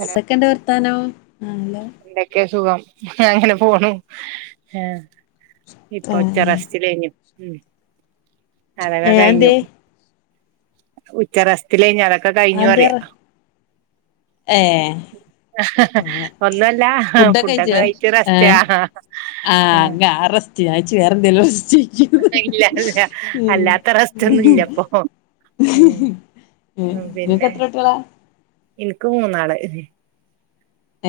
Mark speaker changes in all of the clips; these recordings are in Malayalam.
Speaker 1: ഹലോ
Speaker 2: സെക്കൻഡ് വർത്താനോ
Speaker 1: എന്തൊക്കെ സുഖം അങ്ങനെ പോണു ഏഹ് ഇപ്പൊ ഉച്ച
Speaker 2: ആഹ്
Speaker 1: റസ്റ്റിലേഞ്ഞ് ഉം അതൊക്കെ
Speaker 2: ഏഹ് അതെന്തേ
Speaker 1: കഴിഞ്ഞു ഉച്ച റസ്റ്റ്ലേഞ്ഞ് അതൊക്കെ കഴിഞ്ഞു
Speaker 2: അതെന്തേ
Speaker 1: പറയാ
Speaker 2: പറ ഏഹ്
Speaker 1: ഒന്നല്ല ഫുഡൊക്കെ
Speaker 2: കഴിച്ചില്ലേ
Speaker 1: കഴിച്ച്
Speaker 2: ഏഹ്
Speaker 1: റസ്റ്റാ
Speaker 2: ആഹ് അങ്ങ ആ റസ്റ്റ്‌ ഞാൻ വെച്ച് വേറെ എന്തേലും റസ്റ്റ് ചോയ്ക്കുന്ന്
Speaker 1: ഇല്ല ഇല്ല
Speaker 2: ഉം
Speaker 1: അല്ലാത്ത റസ്റ്റ് ഒന്നുല്ല ഇപ്പൊ ഉം
Speaker 2: ഉം ഇങ്ങക്ക് എത്ര കുട്ട്യാള
Speaker 1: ഇന്ക്ക് മൂന്നാള്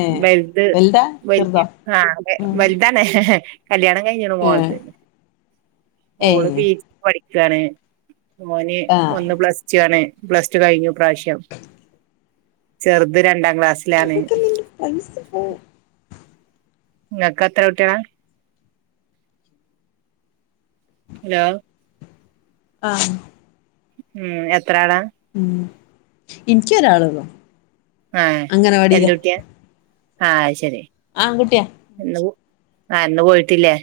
Speaker 2: ഏഹ്
Speaker 1: വലുത്
Speaker 2: വലുതാ ചെറുതോ
Speaker 1: വല്യത്
Speaker 2: ഉം
Speaker 1: നാല് കല്യാണം കഴിഞ്ഞ ഒര്
Speaker 2: ഏഹ്
Speaker 1: മോള്ണ്ട് ഓള്
Speaker 2: ഏഹ്
Speaker 1: പീ ജി പഠിക്കാണ് മോന്
Speaker 2: ആഹ്
Speaker 1: ഒന്ന് പ്ലസ് ടു ആണ് പ്ലസ് ടു കഴിഞ്ഞു ഇപ്രാശ്യം ചെറുത് രണ്ടാം ക്ലാസ്
Speaker 2: ഇൻക്കല്ല ഇന്റെ പൈസ [unintelligible]
Speaker 1: ഇക്കക്ക് എത്ര കുട്ട്യാള ഹലോ
Speaker 2: ആഹ്
Speaker 1: ഉം എത്ര ആളാ
Speaker 2: ഉം ഇനിക്ക് ഒരാളൊള്ളൂ
Speaker 1: ആഹ എന്തുകൂട്ടിയ ആഹ അത്‌ ശെരി
Speaker 2: ആങ്കുട്ട്യാ
Speaker 1: ഇന്ന് ആഹ് ഇന്ന് പോയിട്ടില്ലേ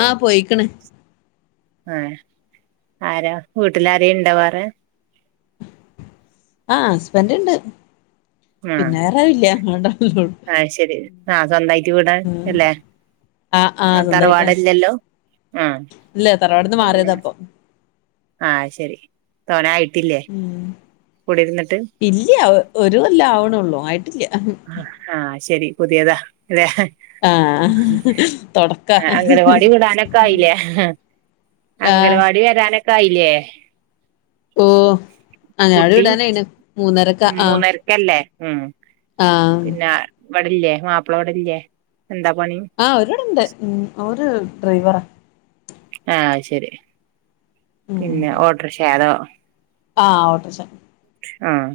Speaker 2: ആഹ പോയിക്ക്ണ്
Speaker 1: ആഹ ആരാ വീട്ടിലാരേ ഇണ്ട വേറെ
Speaker 2: ആഹ് ഹസ്ബന്റ് ഇണ്ട് പിന്നെ വേറൊരുല്ല്യ
Speaker 1: ആഹ് ശരി ആഹ സ്വന്തായിട്ട് വീടാ
Speaker 2: ഉം
Speaker 1: അല്ലേ ആഹ് തറവാടല്ലല്ലോ ആഹ
Speaker 2: ഇല്ല തറവാട്ന്ന്
Speaker 1: പിന്നെ
Speaker 2: മാറിയതാ ഇപ്പം
Speaker 1: ആഹ ശരി തോനായിട്ടില്ലേ കുടി ഇര്ന്നിട്ട്
Speaker 2: ഇല്ല്യ ഒരു കൊല്ലം ആവണൊള്ളൂ ആയിട്ടില്ല
Speaker 1: ആ ആഹ് ശെരി പുതിയതാ ല്ലേ
Speaker 2: ആഹ് തൊടക്കാ
Speaker 1: [inaudible] അംഗലവാടി വിടാനൊക്കെ ആയില്ലേ [unintelligible]
Speaker 2: ആഹ്
Speaker 1: അംഗലവാടി വരാനൊക്കെ ആയില്ലേ
Speaker 2: ഓഹ് അംഗലവാടി വിടാനായിന് മൂന്നരക്ക ആഹ്
Speaker 1: ക്കല്ലേ ഹ്മ്മ്
Speaker 2: ആഹ്
Speaker 1: പിന്നെ ഇവടല്ലേ മാപ്പള ഇവടെല്ലേ, എന്താ പണി
Speaker 2: ആഹ് ഒരിവടെണ്ട് ഹ്മ്മ് ഓര് ഡ്രൈവറാ
Speaker 1: ആഹ് അത് ശെരി
Speaker 2: ഉം
Speaker 1: പിന്നെ ഓട്ടർക്ഷ അതോ
Speaker 2: ആഹ് ഓട്ടർക്ഷ
Speaker 1: ആഹ്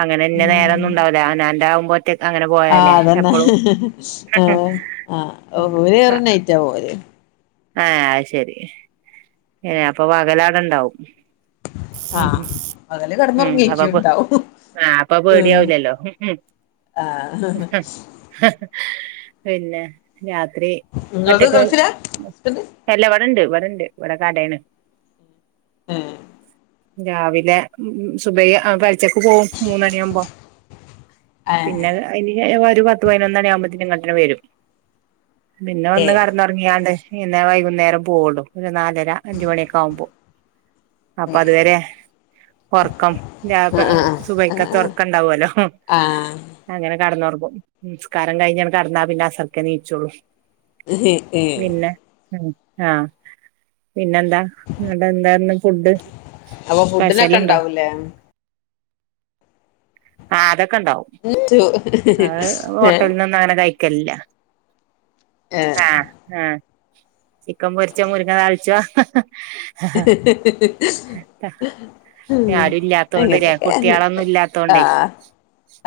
Speaker 1: അങ്ങനെ ഇഞ്ഞ നേര ഒന്നും
Speaker 2: ഉം
Speaker 1: ഉണ്ടാവൂല്ല അവനാന്റാവുമ്പോ ഒറ്റക്ക് അങ്ങനെ പോ
Speaker 2: ആഹ് അതന്നെ ഹേ ആഹ് ഓര് വരാ നൈറ്റാവും ഓര്
Speaker 1: ഏഹ് അത് ശെരി ഏഹ് അപ്പ പകലവിടെ ണ്ടാവും
Speaker 2: ആഹ്
Speaker 1: ഹ്മ്മ്
Speaker 2: പകല്
Speaker 1: ഹ്മ്മ്
Speaker 2: കെടന്നൊറങ്ങേയ്ക്കും
Speaker 1: അപ്പ
Speaker 2: ഇണ്ടാവും
Speaker 1: ആഹ് അപ്പ
Speaker 2: ഉം
Speaker 1: പേടിയാവലല്ലോ
Speaker 2: ആഹ് [inaudible]
Speaker 1: [inaudible] പിന്നെ രാത്രി
Speaker 2: ഇങ്ങളത്
Speaker 1: ഒറ്റക്ക്
Speaker 2: ഗൾഫിലാ ഹസ്ബൻഡ്
Speaker 1: അല്ല ഇവടണ്ട്, ഇവടണ്ട് ഇവടെ കടേണ്.
Speaker 2: ഏഹ്
Speaker 1: രാവിലെ ഹ്മ്മ് സുബഹി, പെൽചക്ക് പോവും മൂന്നണിയാവുമ്പോ
Speaker 2: ആ
Speaker 1: [inaudible] പിന്നെ അയിന് ശേ ഒര് പത്ത് പതിനൊന്നണിയാവുമ്പോത്തിന് ഇങ്ങട്ടഞ്ഞെ വെരും. പിന്നെ
Speaker 2: ഏ
Speaker 1: വന്ന് കടന്നോ റങ്ങിയാണ്ട് പിന്നെ വൈകുന്നേരം പോവൊള്ളൂ ഒരു നാലര അഞ്ച് മണിയൊക്കെ ആവുമ്പോ അപ്പ
Speaker 2: ഏ
Speaker 1: അത് വരെ ഒറക്കം രാ പാ
Speaker 2: ആ
Speaker 1: സുബയി
Speaker 2: ആ ആ
Speaker 1: ക്കത്തെ ഒറക്കണ്ടാവല്ലോ
Speaker 2: ആ
Speaker 1: അങ്ങനെ കടന്നോർങ്ങും നിസ്കാരം കഴിഞ്ഞങ്ങട്ട് കടന്നാ പിന്നെ അസർക്കെ നീച്ചോള്ളൂ
Speaker 2: ഏ ഏ
Speaker 1: പിന്നെ ഹ്മ്മ് ആഹ്. പിന്നെന്താ ഇങ്ങട്ട് എന്തായിരുന്നു ഫുഡ്
Speaker 2: അപ്പൊ
Speaker 1: സ്പെഷ്യൽ
Speaker 2: ഫുഡിനൊക്കെ
Speaker 1: ഉണ്ടോ
Speaker 2: ഇണ്ടാവൂലേ
Speaker 1: ആഹ് അതൊക്കെ ഇണ്ടാവും. അത്
Speaker 2: ഏ
Speaker 1: ഹോട്ടലിൽനൊന്നും അങ്ങനെ കഴി ക്കല്ലാ.
Speaker 2: ഏ
Speaker 1: ആഹ് ആഹ് ചിക്കം പൊരിച്ചോ മുരിങ്ങ താളിച്ചാ ആഹ്
Speaker 2: [inaudible]
Speaker 1: ആരും ഇല്ലാത്തോണ്ട്
Speaker 2: അങ്ങനൊക്കെതന്നെ
Speaker 1: കുട്ടികളൊന്നും ഇല്ലാത്തോണ്ടേ
Speaker 2: ആഹ്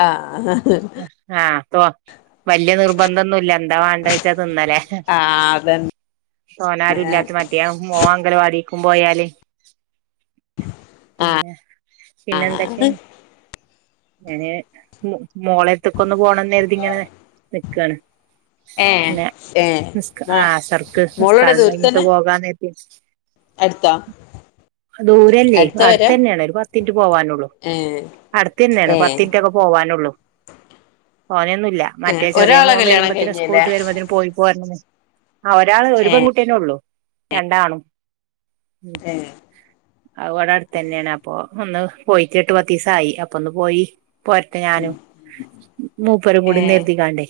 Speaker 2: ആഹ്
Speaker 1: ആഹ് തോ വല്യ നിർബന്ധൊന്നുല്ല എന്താ വണ്ടേച്ചാ തിന്നലേ
Speaker 2: ആ അതന്നെ
Speaker 1: തോനാരും ഇല്ലാത്ത മതിയാ മോൻ അംഗലവാടിക്കും പോയാല് പിന്നെ പിന്നെന്തൊക്കെ ഞാന് മോ മോളട്ത്ത്ക്കൊന്ന് പോണംന്നെരുതി ഇങ്ങനെ നിക്കാണ്.
Speaker 2: ഏ
Speaker 1: പിന്നെ
Speaker 2: ഏ
Speaker 1: നിസ്കാ
Speaker 2: മോ
Speaker 1: ആഹ് അസർക്ക്
Speaker 2: മോളോടെ
Speaker 1: നിസ്കാലം കഴിഞ്ഞിട്ട് പോകാന്ന് കരുതി
Speaker 2: അട്ത്തോ
Speaker 1: ദൂരല്ലേ അടുത്തന്നെയാണ് ഒരു പത്തിന്റ് പോവാനൊള്ളൂ.
Speaker 2: ഏഹ്
Speaker 1: അടുത്തന്നെയാണ് പത്തിന്റൊക്കെ പോവാനൊള്ളൂ. തോനെന്നുംല്ല
Speaker 2: ഏ
Speaker 1: മറ്റേ ചെറിയ
Speaker 2: ഒരാളെ
Speaker 1: മോൻ
Speaker 2: കല്യാണം
Speaker 1: വരുമ്പത്തിന്
Speaker 2: കഴിഞ്ഞല്ലേ
Speaker 1: സ്കൂള്ട്ട് വരുമ്പത്തിന് പോയി പോരണം വിചാ ഒരാള് ഒരു
Speaker 2: ഏ
Speaker 1: പെൺകുട്ടിയന്നെ ഒള്ളു രണ്ടാണും
Speaker 2: ഏ
Speaker 1: അത് ഇവടെ അടുത്തന്നെയാണ്. അപ്പൊ ഒന്ന് പോയിട്ട് എട്ട് പത്തീസായി അപ്പൊന്ന് പോയി പോരത്തെ ഞാനും, മൂപ്പരും കൂടി
Speaker 2: ഏ
Speaker 1: നെര്തിക്കാണ്ടേ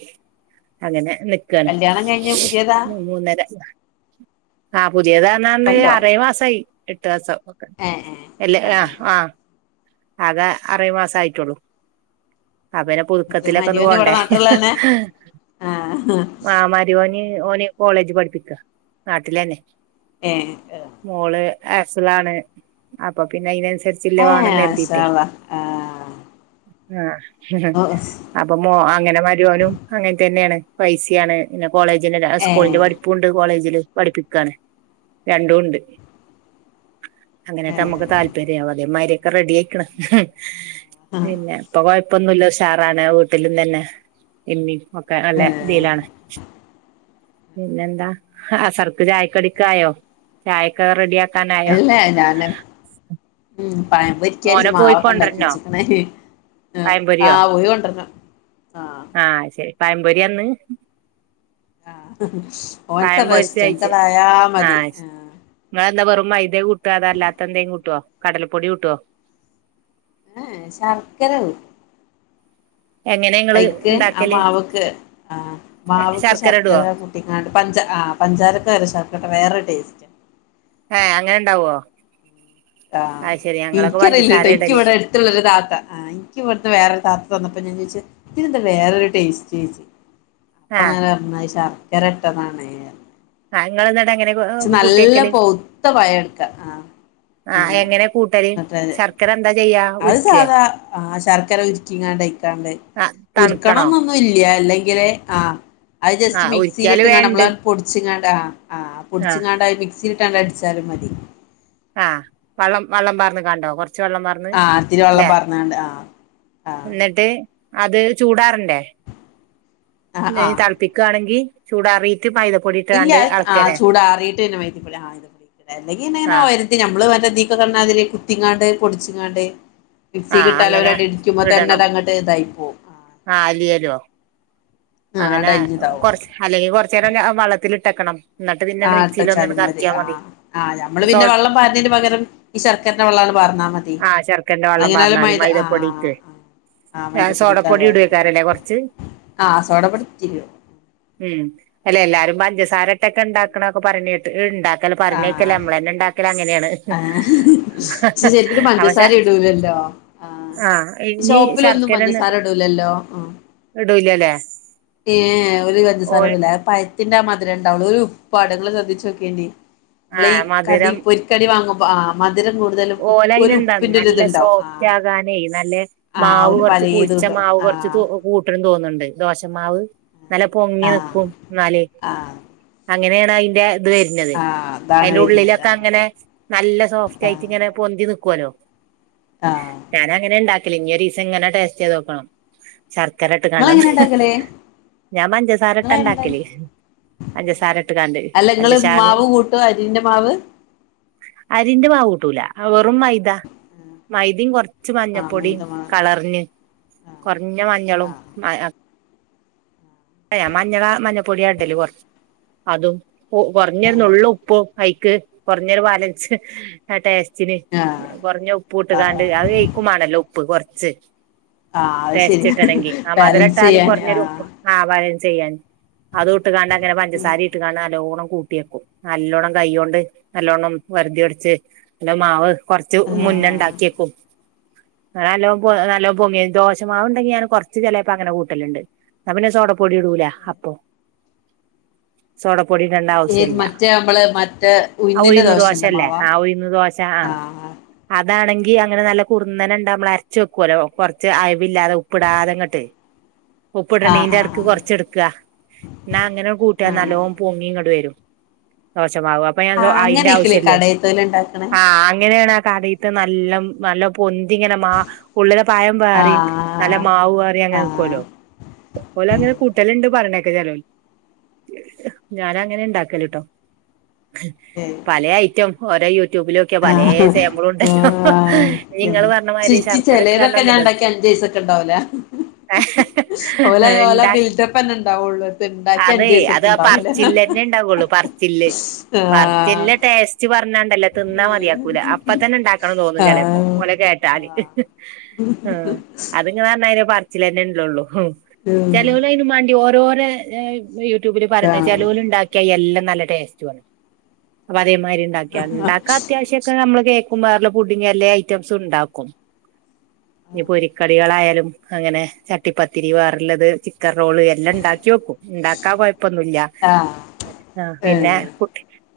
Speaker 1: അങ്ങനെ നി ക്കാണ്.
Speaker 2: കല്യാണം കഴിഞ്ഞ് പുതിയതാ
Speaker 1: [inaudible] മൂന്നര ആഹ് പുതിയതന്നാറഞ്ഞാന്ന് ആറേഴ്‌ മാസായി എട്ടാസം ഒക്കെ
Speaker 2: ഏഹ്.
Speaker 1: എല്ലേ ആ ഹ്ആഹ് ആകെ അറേഴ് മാസം ആയിട്ടുള്ളൂ അ പിന്നെ
Speaker 2: ആ
Speaker 1: പുതുക്കത്തിലക്ക
Speaker 2: മരുമോന് ഇവിടെ
Speaker 1: പോണ്ടേ
Speaker 2: നാട്ടിലുള്ള തന്നെ
Speaker 1: ഹ
Speaker 2: ആ
Speaker 1: ഹ ആഹ് മരി മോന് ഓന് കോളേജ് പഠിപ്പിക്ക നാട്ടില് തന്നെ
Speaker 2: ഏ [unintelligible]
Speaker 1: മോള് ആസലാണ് അപ്പൊ പിന്നെ അതിനനുസരിച്ച് ചില്ലവാണെന്ന്
Speaker 2: മാഷാ
Speaker 1: കരുതിട്ടേ
Speaker 2: അള്ളാ ആ
Speaker 1: ആ
Speaker 2: ഓ
Speaker 1: അപ്പൊ മോ അങ്ങനെ മരുമോനും അങ്ങനെ തന്നെയാണ് പൈസയാണ് പിന്നെ കോളേജിന്റെ അല്ല
Speaker 2: ഏ
Speaker 1: സ്കൂന്റെ പഠി പ്പൂണ്ട് കോളേജില് പഠിപ്പിക്കാണ് രണ്ടും ഉണ്ട്
Speaker 2: ഏ
Speaker 1: അങ്ങനെയൊക്കെ നമുക്ക് താല്പര്യവും അതേമാതിരിക്കെ റെഡി ആയിക്കണ് പിന്നെ ഇപ്പൊ കുഴപ്പൊന്നുമില്ല ഉ ഷാറാണ് വീട്ടിൽ നിന്ന തന്നെ ഇന്നീ ഒക്കെ നല്ല
Speaker 2: ഏ
Speaker 1: രീതിയിലാണ് പിന്നെന്താ അസർക്ക് ചായക്ക അടിക്കായോ ചായക്കെ റെഡിയ ആക്കാനായോ
Speaker 2: ഇല്ല ഞാന് ഉം പയം പൊരിക്കച്ച
Speaker 1: മോനെ പോയി കൊണ്ടരണോ
Speaker 2: മാവൊക്കെണ്ടാക്കിച്ചക്കന ആ
Speaker 1: പഴംപൊരിയോ
Speaker 2: പോയി കൊണ്ടുവരണം
Speaker 1: ആഹ് ശരി പഴമ്പൊരി ഇന്ന്
Speaker 2: ആ ഓൻ
Speaker 1: പഴം
Speaker 2: ക്കതാ
Speaker 1: പൊരിച്ച
Speaker 2: ഇഷ്ടം എനിക്കതായാ മതി
Speaker 1: നിങ്ങെന്താ വെറുംമൈതേ കൂട്ടുക അത അല്ലാത്ത എന്തേ കൂട്ടുവോ കടലപ്പൊടി കൂട്ടോ
Speaker 2: ഏ ശർക്കര കൂട്ടും
Speaker 1: എങ്ങനെ ഇങ്ങള്
Speaker 2: അഐക്ക് ആ
Speaker 1: ഇണ്ടാക്കല്
Speaker 2: മാവക്ക് ആ മാവക്ക് ശർക്കര കൂട്ടും കുട്ടിങ്ങാണ്ട് പഞ്ച പഞ്ചാരക്ക് പകരം ശർക്കര ഇട്ടാൽ ഇടവേറെ ഒരു ടേസ്റ്റാ
Speaker 1: ഏ അങ്ങനെ ഉണ്ടാവോ
Speaker 2: ആഹ് ഇനിക്കറിയില്ല
Speaker 1: പഞ്ചസാര
Speaker 2: കേട്ടോ ഇക്ക്
Speaker 1: ഇടല്
Speaker 2: ഇവിടെ അടുത്തുള്ള ഒരു താത്ത എനിക്ക് ഇവിടുന്ന് വേറെരു താത്ത തന്നപ്പോൾ ഞാൻ ചോദിച്ചു ഇതിനെന്ത വേറൊരുടേസ്റ്റ് ചോദിച്ചു അപ്പൊ
Speaker 1: ആഹ്
Speaker 2: അങ്ങനെ പറഞ്ഞത് ശർക്കര ഇട്ടതാണ്
Speaker 1: ആ നിങ്ങള് എന്നിട്ട് അങ്ങനെ
Speaker 2: ച്ച് നല്ല പവ്ത്ത പയം എടുക്കാ ആ
Speaker 1: ആഹ്
Speaker 2: അങ്ങനെ
Speaker 1: എങ്ങനെ കൂട്ടല്
Speaker 2: മറ്റേ
Speaker 1: ശർക്കര എന്താ ചെയ്യാ
Speaker 2: അത്
Speaker 1: ഉരുക്കേ
Speaker 2: സാധാ ആ ശർക്കര ഉരിക്കിങ്ങാണ്ടെ ക്കാണ്
Speaker 1: ആഹ് തണുക്കണോ
Speaker 2: ഉര്ക്കണംന്നൊന്നും ഇല്ല അല്ലെങ്കില് ആഹ് അത് ജസ്റ്റ്
Speaker 1: ആഹ്
Speaker 2: മിക്സിയിൽ
Speaker 1: ഉരുക്കിയാല്
Speaker 2: ഇട്ട്
Speaker 1: വേം ഇണ്ട്
Speaker 2: കാണമ്മള് പൊടിച്ചിങ്ങാണ്ട് ആ ഹ്ആഹ്
Speaker 1: ആഹ്
Speaker 2: പൊടിച്ചിങ്ങാണ്ട് അത് മിക്സിയില് ഇട്ട് അടിച്ചാലും മതി
Speaker 1: ആ വള്ളം വള്ളം പാർന്ന്ങ്ങാണ്ട് കൊറച്ച് വെള്ളം പറ
Speaker 2: ആ ഇത്തിരി വെള്ളം
Speaker 1: ന്ന്ല്ലേ
Speaker 2: പാർന്നാണ്ട് ആ ആ
Speaker 1: എന്നിട്ട് അത് ചൂടാറണ്ടേ
Speaker 2: ആ ആ
Speaker 1: തണുപ്പിക്കുകയാണെങ്കിൽ ചൂടാറിയിട്ട് മൈദ പൊടി
Speaker 2: ഇല്ല അത് ആ ചൂടാറിയിട്ട്ന്നെ മൈത പൊടി
Speaker 1: ആഹ്
Speaker 2: അല്ലെക്കിൽങ്ങനെ നമ്മള് മറ്റേ ഇതിക്കെ കാണണ മാതിരി കുത്തിങ്ങാണ്ട് പൊടിച്ചിങ്ങാണ്ട് മിക്സിയില്
Speaker 1: ആഹ്
Speaker 2: ഇട്ട് ഒര്
Speaker 1: അങ്ങനെ
Speaker 2: അടി അടിക്കുമ്പോൾ തന്നെ അങ്ങോട്ട് ഇതായിപ്പോവും
Speaker 1: ആ അലിയലോ
Speaker 2: ആ
Speaker 1: അങ്ങനെ
Speaker 2: ആണ്ട് അലിഞ്ഞിതാവും
Speaker 1: കൊറച്ച് അല്ലെങ്കില് കൊറച്ച് നേരം വള്ളത്തിലിട്ടക്കണം എന്നിട്ട് പിന്ന
Speaker 2: ആഹ്
Speaker 1: മിക്സിൽ ഒന്ന്
Speaker 2: ഇട്ടച്ചാലും
Speaker 1: കറക്കിയാൽ മതി
Speaker 2: ആഹ് ആഹ് ഞമ്മള് പിന്നെ
Speaker 1: സോൾ
Speaker 2: വെള്ളം പാരുന്നതിന് പകരം ഈ ശർക്കരന്റെ വെള്ളാണ് പാർന്നാ മതി
Speaker 1: ആ ശർക്കന്റെ വെള്ളം പറഞ്ഞാ
Speaker 2: നമ്മളെങ്ങനായാലും
Speaker 1: മതി
Speaker 2: മൈദ ആഹ്
Speaker 1: മൈദപ്പൊടിക്ക്
Speaker 2: ആഹ് ആഹ്
Speaker 1: ആ സോഡപ്പൊടി ഇടു ക്കാറല്ലേ കുറച്ച്
Speaker 2: ആ സോഡാ പൊടി ഇത്തിരി വേണം
Speaker 1: ഉം അല്ല എല്ലാരും പഞ്ചസാരട്ടൊക്കെ ഉണ്ടാക്കണൊക്കെ പറയണ കേട്ടു ഉണ്ടാക്കല് പറഞ് കേക്കല്
Speaker 2: ആഹ്
Speaker 1: നമ്മള് തന്നെ ഉണ്ടാക്കല് അങ്ങനെയാണ്
Speaker 2: ആഹ് പക്ഷെ ശരിക്കിനും
Speaker 1: ശ
Speaker 2: പഞ്ചസാര ഇടൂലല്ലോ ആ
Speaker 1: ഇനി
Speaker 2: ഷോപ്പിലൊന്നും
Speaker 1: ശർക്കര
Speaker 2: പഞ്ചസാര
Speaker 1: എന്നിട്ട്
Speaker 2: ഇടൂലല്ലോ ആ
Speaker 1: ഇടൂലല്ലേ
Speaker 2: ഏ ഓര്
Speaker 1: ഓ
Speaker 2: പഞ്ചസാരഇടൂല്ല പ ഴത്തിന്റെ ആ മധുരംണ്ടാവുള്ളു ഒരു പടങ്ങൾ ശ്രദ്ധിച്ച് നോക്കേണ്ടി
Speaker 1: ആ
Speaker 2: നമ്മള് ഈ കടി
Speaker 1: മധുരം
Speaker 2: പൊരി കടി വാങ്ങുമ്പോ ആ മധുരം കൂ
Speaker 1: ഓല അന് എന്താന്ന നല്ല സോഫ്റ്റ്
Speaker 2: ആഹ്
Speaker 1: ആകാനേ നല്ല
Speaker 2: ആഹ്
Speaker 1: മാവ്
Speaker 2: ഓല്
Speaker 1: കുറച്ച് പുളി
Speaker 2: പലേത്
Speaker 1: പിളിച്ച
Speaker 2: കിട്ടും
Speaker 1: മാവ് കുറച്ചു
Speaker 2: ആഹ്
Speaker 1: കൂട്ടും തോന്നുന്നുണ്ട് ദോശമാവ് നല്ല പൊങ്ങി
Speaker 2: ആഹ്
Speaker 1: നിക്കും എന്നാല്
Speaker 2: ആഹ്
Speaker 1: അങ്ങനെയാണ് അതിന്റെ ഇത് വരുന്നത്
Speaker 2: ആഹ് അതാണ്
Speaker 1: അതിന്റെ
Speaker 2: വരുന്നത്
Speaker 1: ഉള്ളിലൊക്കെ
Speaker 2: ആഹ്
Speaker 1: അങ്ങനെ നല്ല സോഫ്റ്റ് ആയിട്ട് ഇങ്ങനെ പൊന്തി നിക്കുവല്ലോ
Speaker 2: ആഹ
Speaker 1: ഞാനങ്ങനെയാ ഉണ്ടാക്കല് ഇനി ഒരു ദിവസം ഇങ്ങനെ ടെസ്റ്റ് ചെയ്ത് നോക്കണം ശർക്കര ഇട്ട കണ്ടന്ന്
Speaker 2: നിങ്ങളെങ്ങനെ ഉണ്ടാക്കല്
Speaker 1: ഞാൻ പഞ്ചസാര ഇട്ട
Speaker 2: നിങ്ങളെങ്ങനെ ഉണ്ടാ
Speaker 1: ഉണ്ടാക്കല് പഞ്ചസാര ഇട്ട് കാണ്ട്
Speaker 2: അല്ല നിങ്ങള്
Speaker 1: പഞ്ചസാറ്
Speaker 2: മാവ് കൂട്ടുവോ അരിന്റെ മാവ്
Speaker 1: അരിന്റെ മാവൂട്ടൂല വെറും മൈദാ മൈദേമ് കുറച്ച് കുറച്ച്
Speaker 2: ആഹ്
Speaker 1: മഞ്ഞപ്പൊടിയും
Speaker 2: മൈദമാവ്
Speaker 1: കളറിനു
Speaker 2: ആഹ്
Speaker 1: കുറഞ്ഞ മഞ്ഞളും
Speaker 2: ആഹ്
Speaker 1: അയാ മഞ്ഞള് മഞ്ഞപ്പൊടിയാടല് കുറച്ച് അതും
Speaker 2: ആഹ്
Speaker 1: കുറഞ്ഞഒരുന്നുള്ള് ഉപ്പും കൈക്ക് കുറഞ്ഞൊരു ബാലൻസ് ആ ടേസ്റ്റിന്
Speaker 2: ആഹ്
Speaker 1: കൊറഞ്ഞ ഉപ്പ്
Speaker 2: ആഹ്
Speaker 1: ഇട്ടുകാണ്ട്
Speaker 2: ആഹ്
Speaker 1: അത്
Speaker 2: ആഹ്
Speaker 1: ക ഉപ്പുമാണല്ലോ ഉപ്പ് കുറച്ച്
Speaker 2: അത് ശരിയാ
Speaker 1: ടേസ്റ്റ്കിട്ടണമെങ്കി ആ മധുരം
Speaker 2: ബാലൻസ്
Speaker 1: ഇട്ടാലും
Speaker 2: ചെയ്യാന്
Speaker 1: കുറഞ്ഞൊരു ഉപ്പ്
Speaker 2: ആഹ്
Speaker 1: ആ ബാലൻസ് ചെയ്യാൻ അത് ഇട്ട് കാണ്ട് അങ്ങനെ പഞ്ചസാര ഇട്ട് കാണ്ട് നല്ലോണം കൂട്ടിയക്കും നല്ലോണം കൈ കൊണ്ട് നല്ലോണ്ണം വറുതി പിടിച്ച് അല്ലോ മാവ് കൊറച്ച് മുന്ന
Speaker 2: ആഹ്
Speaker 1: ഉണ്ടാക്കിവയ്ക്കും നല്ലോ നല്ലോ പൊങ്ങിയ ദോഷമാവുണ്ടെങ്കി ഞാൻ കൊറച്ച് ചിലപ്പോ അങ്ങനെ കൂട്ടലുണ്ട് ന്നാ പിന്നെ സോടപ്പൊടി ഇടൂല അപ്പൊ സോടപ്പൊടി ഇടേണ്ട
Speaker 2: ഏത്
Speaker 1: ആവശ്യംല്ല
Speaker 2: മറ്റേ നമ്മള് മറ്റേ
Speaker 1: ആ
Speaker 2: ഉഴുന്നിന്റെ
Speaker 1: ഉഴ്ന്ന്
Speaker 2: ദോശന്റെ
Speaker 1: ദോശല്ലേ
Speaker 2: മാവാ
Speaker 1: ആ ഉഴ്ന്ന് ദോശ ച്ച
Speaker 2: ആഹ്
Speaker 1: അതാണെങ്കി അങ്ങനെ നല്ല കുറുന്നനെ ഉണ്ടാ നമ്മള് അരച്ച് വെക്കുവല്ലോ കുറച്ച് അയവില്ലാതെ ഉപ്പിടാതെ അങ്ങോട്ട്
Speaker 2: ആഹ്
Speaker 1: ഉപ്പിടണീന്റെ അടക്ക്
Speaker 2: ആഹ്
Speaker 1: കുറച്ച് എടുക്കുക എന്നാ അങ്ങനെ കൂട്ടിയാ
Speaker 2: ആഹ്
Speaker 1: നല്ലോ
Speaker 2: ആഹ്
Speaker 1: പൊങ്ങി ഇങ്ങോടി വരും ദോശമാവും അപ്പൊ ഞാൻ
Speaker 2: ആഹ്
Speaker 1: അതിന്റെ
Speaker 2: അങ്ങനെയൊക്കെല്ലേ
Speaker 1: ആവശ്യല്ല
Speaker 2: കടയത്തോല് ഉണ്ടാക്കണേ
Speaker 1: ആ അങ്ങനെയാണ് നല്ല നല്ല പൊന്തിങ്ങനെ മാ ഉള്ളിലെ പയം വേറിയും നല്ല
Speaker 2: ആഹ്
Speaker 1: മാവ് പേറ അങ്ങനെ
Speaker 2: ആഹ്
Speaker 1: നക്കുവല്ലോ പോഓലെ അങ്ങനെ കൂട്ടലുണ്ട് പറഞ്ഞേക്കെ ചലോൽ ഞാന അങ്ങനെ ഇണ്ടാക്കലട്ടോ
Speaker 2: ഉം
Speaker 1: പലയ ഐറ്റം ഓരോ യ യൂട്യൂബില ഒക്കെയ പലേ
Speaker 2: ആഹ്
Speaker 1: സേമ്പിളും ഉണ്ടല്ലോ
Speaker 2: ആഹ്
Speaker 1: നിങ്ങള്
Speaker 2: ആഹ്
Speaker 1: പറഞ്ഞമാതിരി ശർക്കര ഇട്ട് കണ്ടന്നണ്ടോ
Speaker 2: ഉണ്ടാവലേ
Speaker 1: ആഹ
Speaker 2: അലെഓല ബിൽഡപ്പ് തന്നെ ഇണ്ടാവള്ളൂ ഉണ്ടാക്കി
Speaker 1: അതെ
Speaker 2: അഞ്ചദിവസം
Speaker 1: അത്
Speaker 2: ഒക്കെ
Speaker 1: ആ
Speaker 2: ഉണ്ടാവൂല
Speaker 1: പറച്ചില്ലന്നെ ഉണ്ടാവുള്ളു
Speaker 2: ആഹ
Speaker 1: ടസ്റ്റ് പറഞ്ഞ ല്ല തിന്നാ മതിയാക്കൂല അപ്പ തന്നെ ഉണ്ടാക്കണം തോന്നും ചില ഇപ്പോ
Speaker 2: ആഹ്
Speaker 1: ഓല കേട്ടാല് അത്ങ്ങെ പറഞ്ഞ അതി പറിച്ചില തന്നെ ഉണ്ടള്ളള്ളൂ ചലവ അതിനന് മാണ്ടി ഓരോരോ ട്യൂബിൽ പറയണേ
Speaker 2: ആഹ്
Speaker 1: ചെലവല് ഉണ്ടാക്കിയാൽ എല്ലാം നല്ല ടെസ്റ്റ്‌ അപ്പൊ അതെ മാതിരി ണ്ടാക്ക ഉണ്ടാക്ക അത്യാവശ്യംക്കെ നമ്മള് കേൾക്കുമ വേറ ഫുഡിങ് എല്ലേ ഐറ്റംസ് ഉണ്ടാക്കും പൊരിക്കടികളായാലും അങ്ങനെ ചട്ടിപ്പത്തി ഒത്തിരി വേറുള്ളത് ചിക്കൻ റോള് എല്ലാം ഉണ്ടാക്കി വോക്കും ഉണ്ടാക്കാ പോയപ്പൊന്നുമല്ല
Speaker 2: ആഹ് ആഹ്
Speaker 1: ആഹ പിന്നെ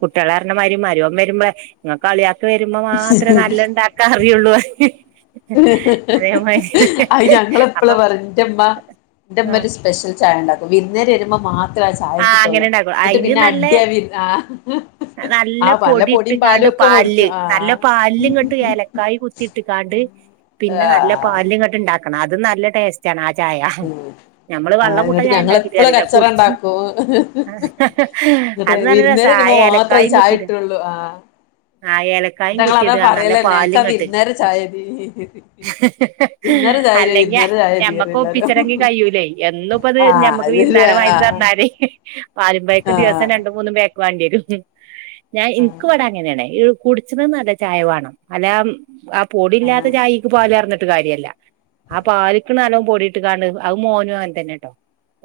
Speaker 1: കുട്ടികളാരണമാരി മരുവൻ വരുമ്പോ നിങ്ങ കളിയാക്കെ വരുമ്പോ മാത്രമേ
Speaker 2: ഏഹ്
Speaker 1: നല്ല ഉണ്ടാക്കാ അറിയുള്ളൂ അതേമാതിരി
Speaker 2: അത് ഞങ്ങളെപ്പള
Speaker 1: അപ്പൊ
Speaker 2: പറമ്മ
Speaker 1: ആ
Speaker 2: ന്റെമ്മേ ഒരു സ്പെഷ്യൽ ചായ ഉണ്ടാക്കും വിരുന്നേം വരുമ്പോ മാത്രം ആ ചായ
Speaker 1: അങ്ങനെ ഉണ്ടാക്കും
Speaker 2: എന്ന
Speaker 1: അയിന്
Speaker 2: പിന്നെ അടി
Speaker 1: നല്ല
Speaker 2: യാ വിർ
Speaker 1: നല്ല പൊടി ഇട്ടിക്കാണ്ട് പാല്ല്
Speaker 2: മേടിക്കും ആ
Speaker 1: നല്ല പാ ഇങ്ങോട്ട് ഏലക്കായി കുത്തിട്ട് ട്ട് കാട്ട്
Speaker 2: ആ
Speaker 1: പിന്നെ നല്ല പാലും ഇങ്ങട്ട് ഇണ്ടാക്കണം അതും നല്ല ടേസ് ച്ചാണാ ചായ
Speaker 2: ഉം
Speaker 1: നമ്മള് വെള്ളം കൂട്ട ചായ ഇണ്ടാക്കി [unintelligible] കുടിച്ച്
Speaker 2: ഓഹ്
Speaker 1: അത് നല്ല രസാ
Speaker 2: മാത്രേ
Speaker 1: ഏലക്കായ
Speaker 2: ഈ ചായ
Speaker 1: കുത്തിടും
Speaker 2: കിട്ടുള്ളൂ ആ
Speaker 1: ആ ഏല ക്കായും
Speaker 2: എന്നിട്ട് ഞങ്ങളതാ
Speaker 1: കുത്തിടുക നല്ല
Speaker 2: പറയലന്നെ
Speaker 1: പാലും
Speaker 2: ഞങ്ങക്കാ
Speaker 1: ഇങ്ങട്ട്
Speaker 2: വിരുന്നേരെ ചായ മതി വിരുന്നേരെ ചായ തരോ
Speaker 1: അല്ലെങ്കി
Speaker 2: വിരുന്നേരെ ചായ തരോ
Speaker 1: ഞമ്മക്ക്
Speaker 2: എല്ലാരും
Speaker 1: ഒപ്പിച്ചരാങ്കി കഴിയുലേ എന്നും അപ്പത്
Speaker 2: ആ
Speaker 1: ഞമക്ക്
Speaker 2: അത് ശരിയാ
Speaker 1: വൈകുന്നേരം വൈ
Speaker 2: ആ
Speaker 1: എന്നാല് പാലും പയേക്കെ ദിവസം
Speaker 2: ആഹ്
Speaker 1: രണ്ടും മൂന്നും ബേക്ക് വേണ്ടി വരും ഞാൻ
Speaker 2: ആഹ്
Speaker 1: ഇൻക്കിവിട അങ്ങനെയണേ കുടിച്ചത് നല്ല ചായ വേണം അല്ല പൊടില്ലാത്ത
Speaker 2: ആഹ്
Speaker 1: ചായിക്ക് പാല് കറന്നിട്ട് കാര്യല്ല ആ പാലിക്കണ് നല്ലോ പൊടിട്ട് കാണ്ട് അത് മോന് മോൻ തന്നെട്ടോ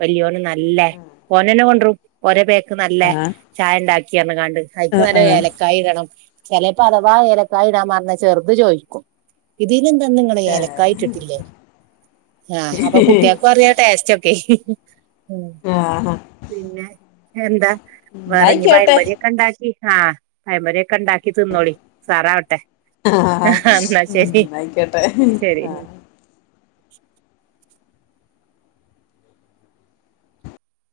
Speaker 1: വലിയോന് നല്ലേ ഓനന്നെ കൊണ്ടരും ഒരേ പേക്ക് നല്ലേ
Speaker 2: ആഹ്
Speaker 1: ചായ ഇണ്ടാക്കിയാന്ന് കാണ്ട് കൈക്ക്
Speaker 2: ആഹ്
Speaker 1: നല്ല
Speaker 2: ആഹ്
Speaker 1: ഏല ചായ ഇടണം ചിലപ്പോ അഥവാ ഏലക്കായ ഇടാൻ മറന്ന ചെറുത് ചോയിക്കും ഇതീന്ന് എന്താ നിങ്ങള് ഏലക്കായ
Speaker 2: ഏഹ്
Speaker 1: ഇട്ടിട്ടില്ലേ ആഹ് അപ്പൊ കുട്ടികൾക്ക് അറിയാ ടേസ്റ്റ് ഒക്കെ
Speaker 2: ആഹ് ആഹ്
Speaker 1: പിന്നെ എന്താ വേറെഞ്ഞി
Speaker 2: ന്നായിക്കോട്ടെ
Speaker 1: പയമ്പൊലിയൊക്കെ ഇണ്ടാക്കി ആഹ് പയമ്പൊലിക്കെ ഇണ്ടാക്കി ക്കി തിന്നോളി സാറാവട്ടെ
Speaker 2: ആഹ്
Speaker 1: എന്നാ
Speaker 2: ഉം
Speaker 1: ശരി
Speaker 2: ആയിക്കോട്ടെ
Speaker 1: ശരി
Speaker 2: ആഹ്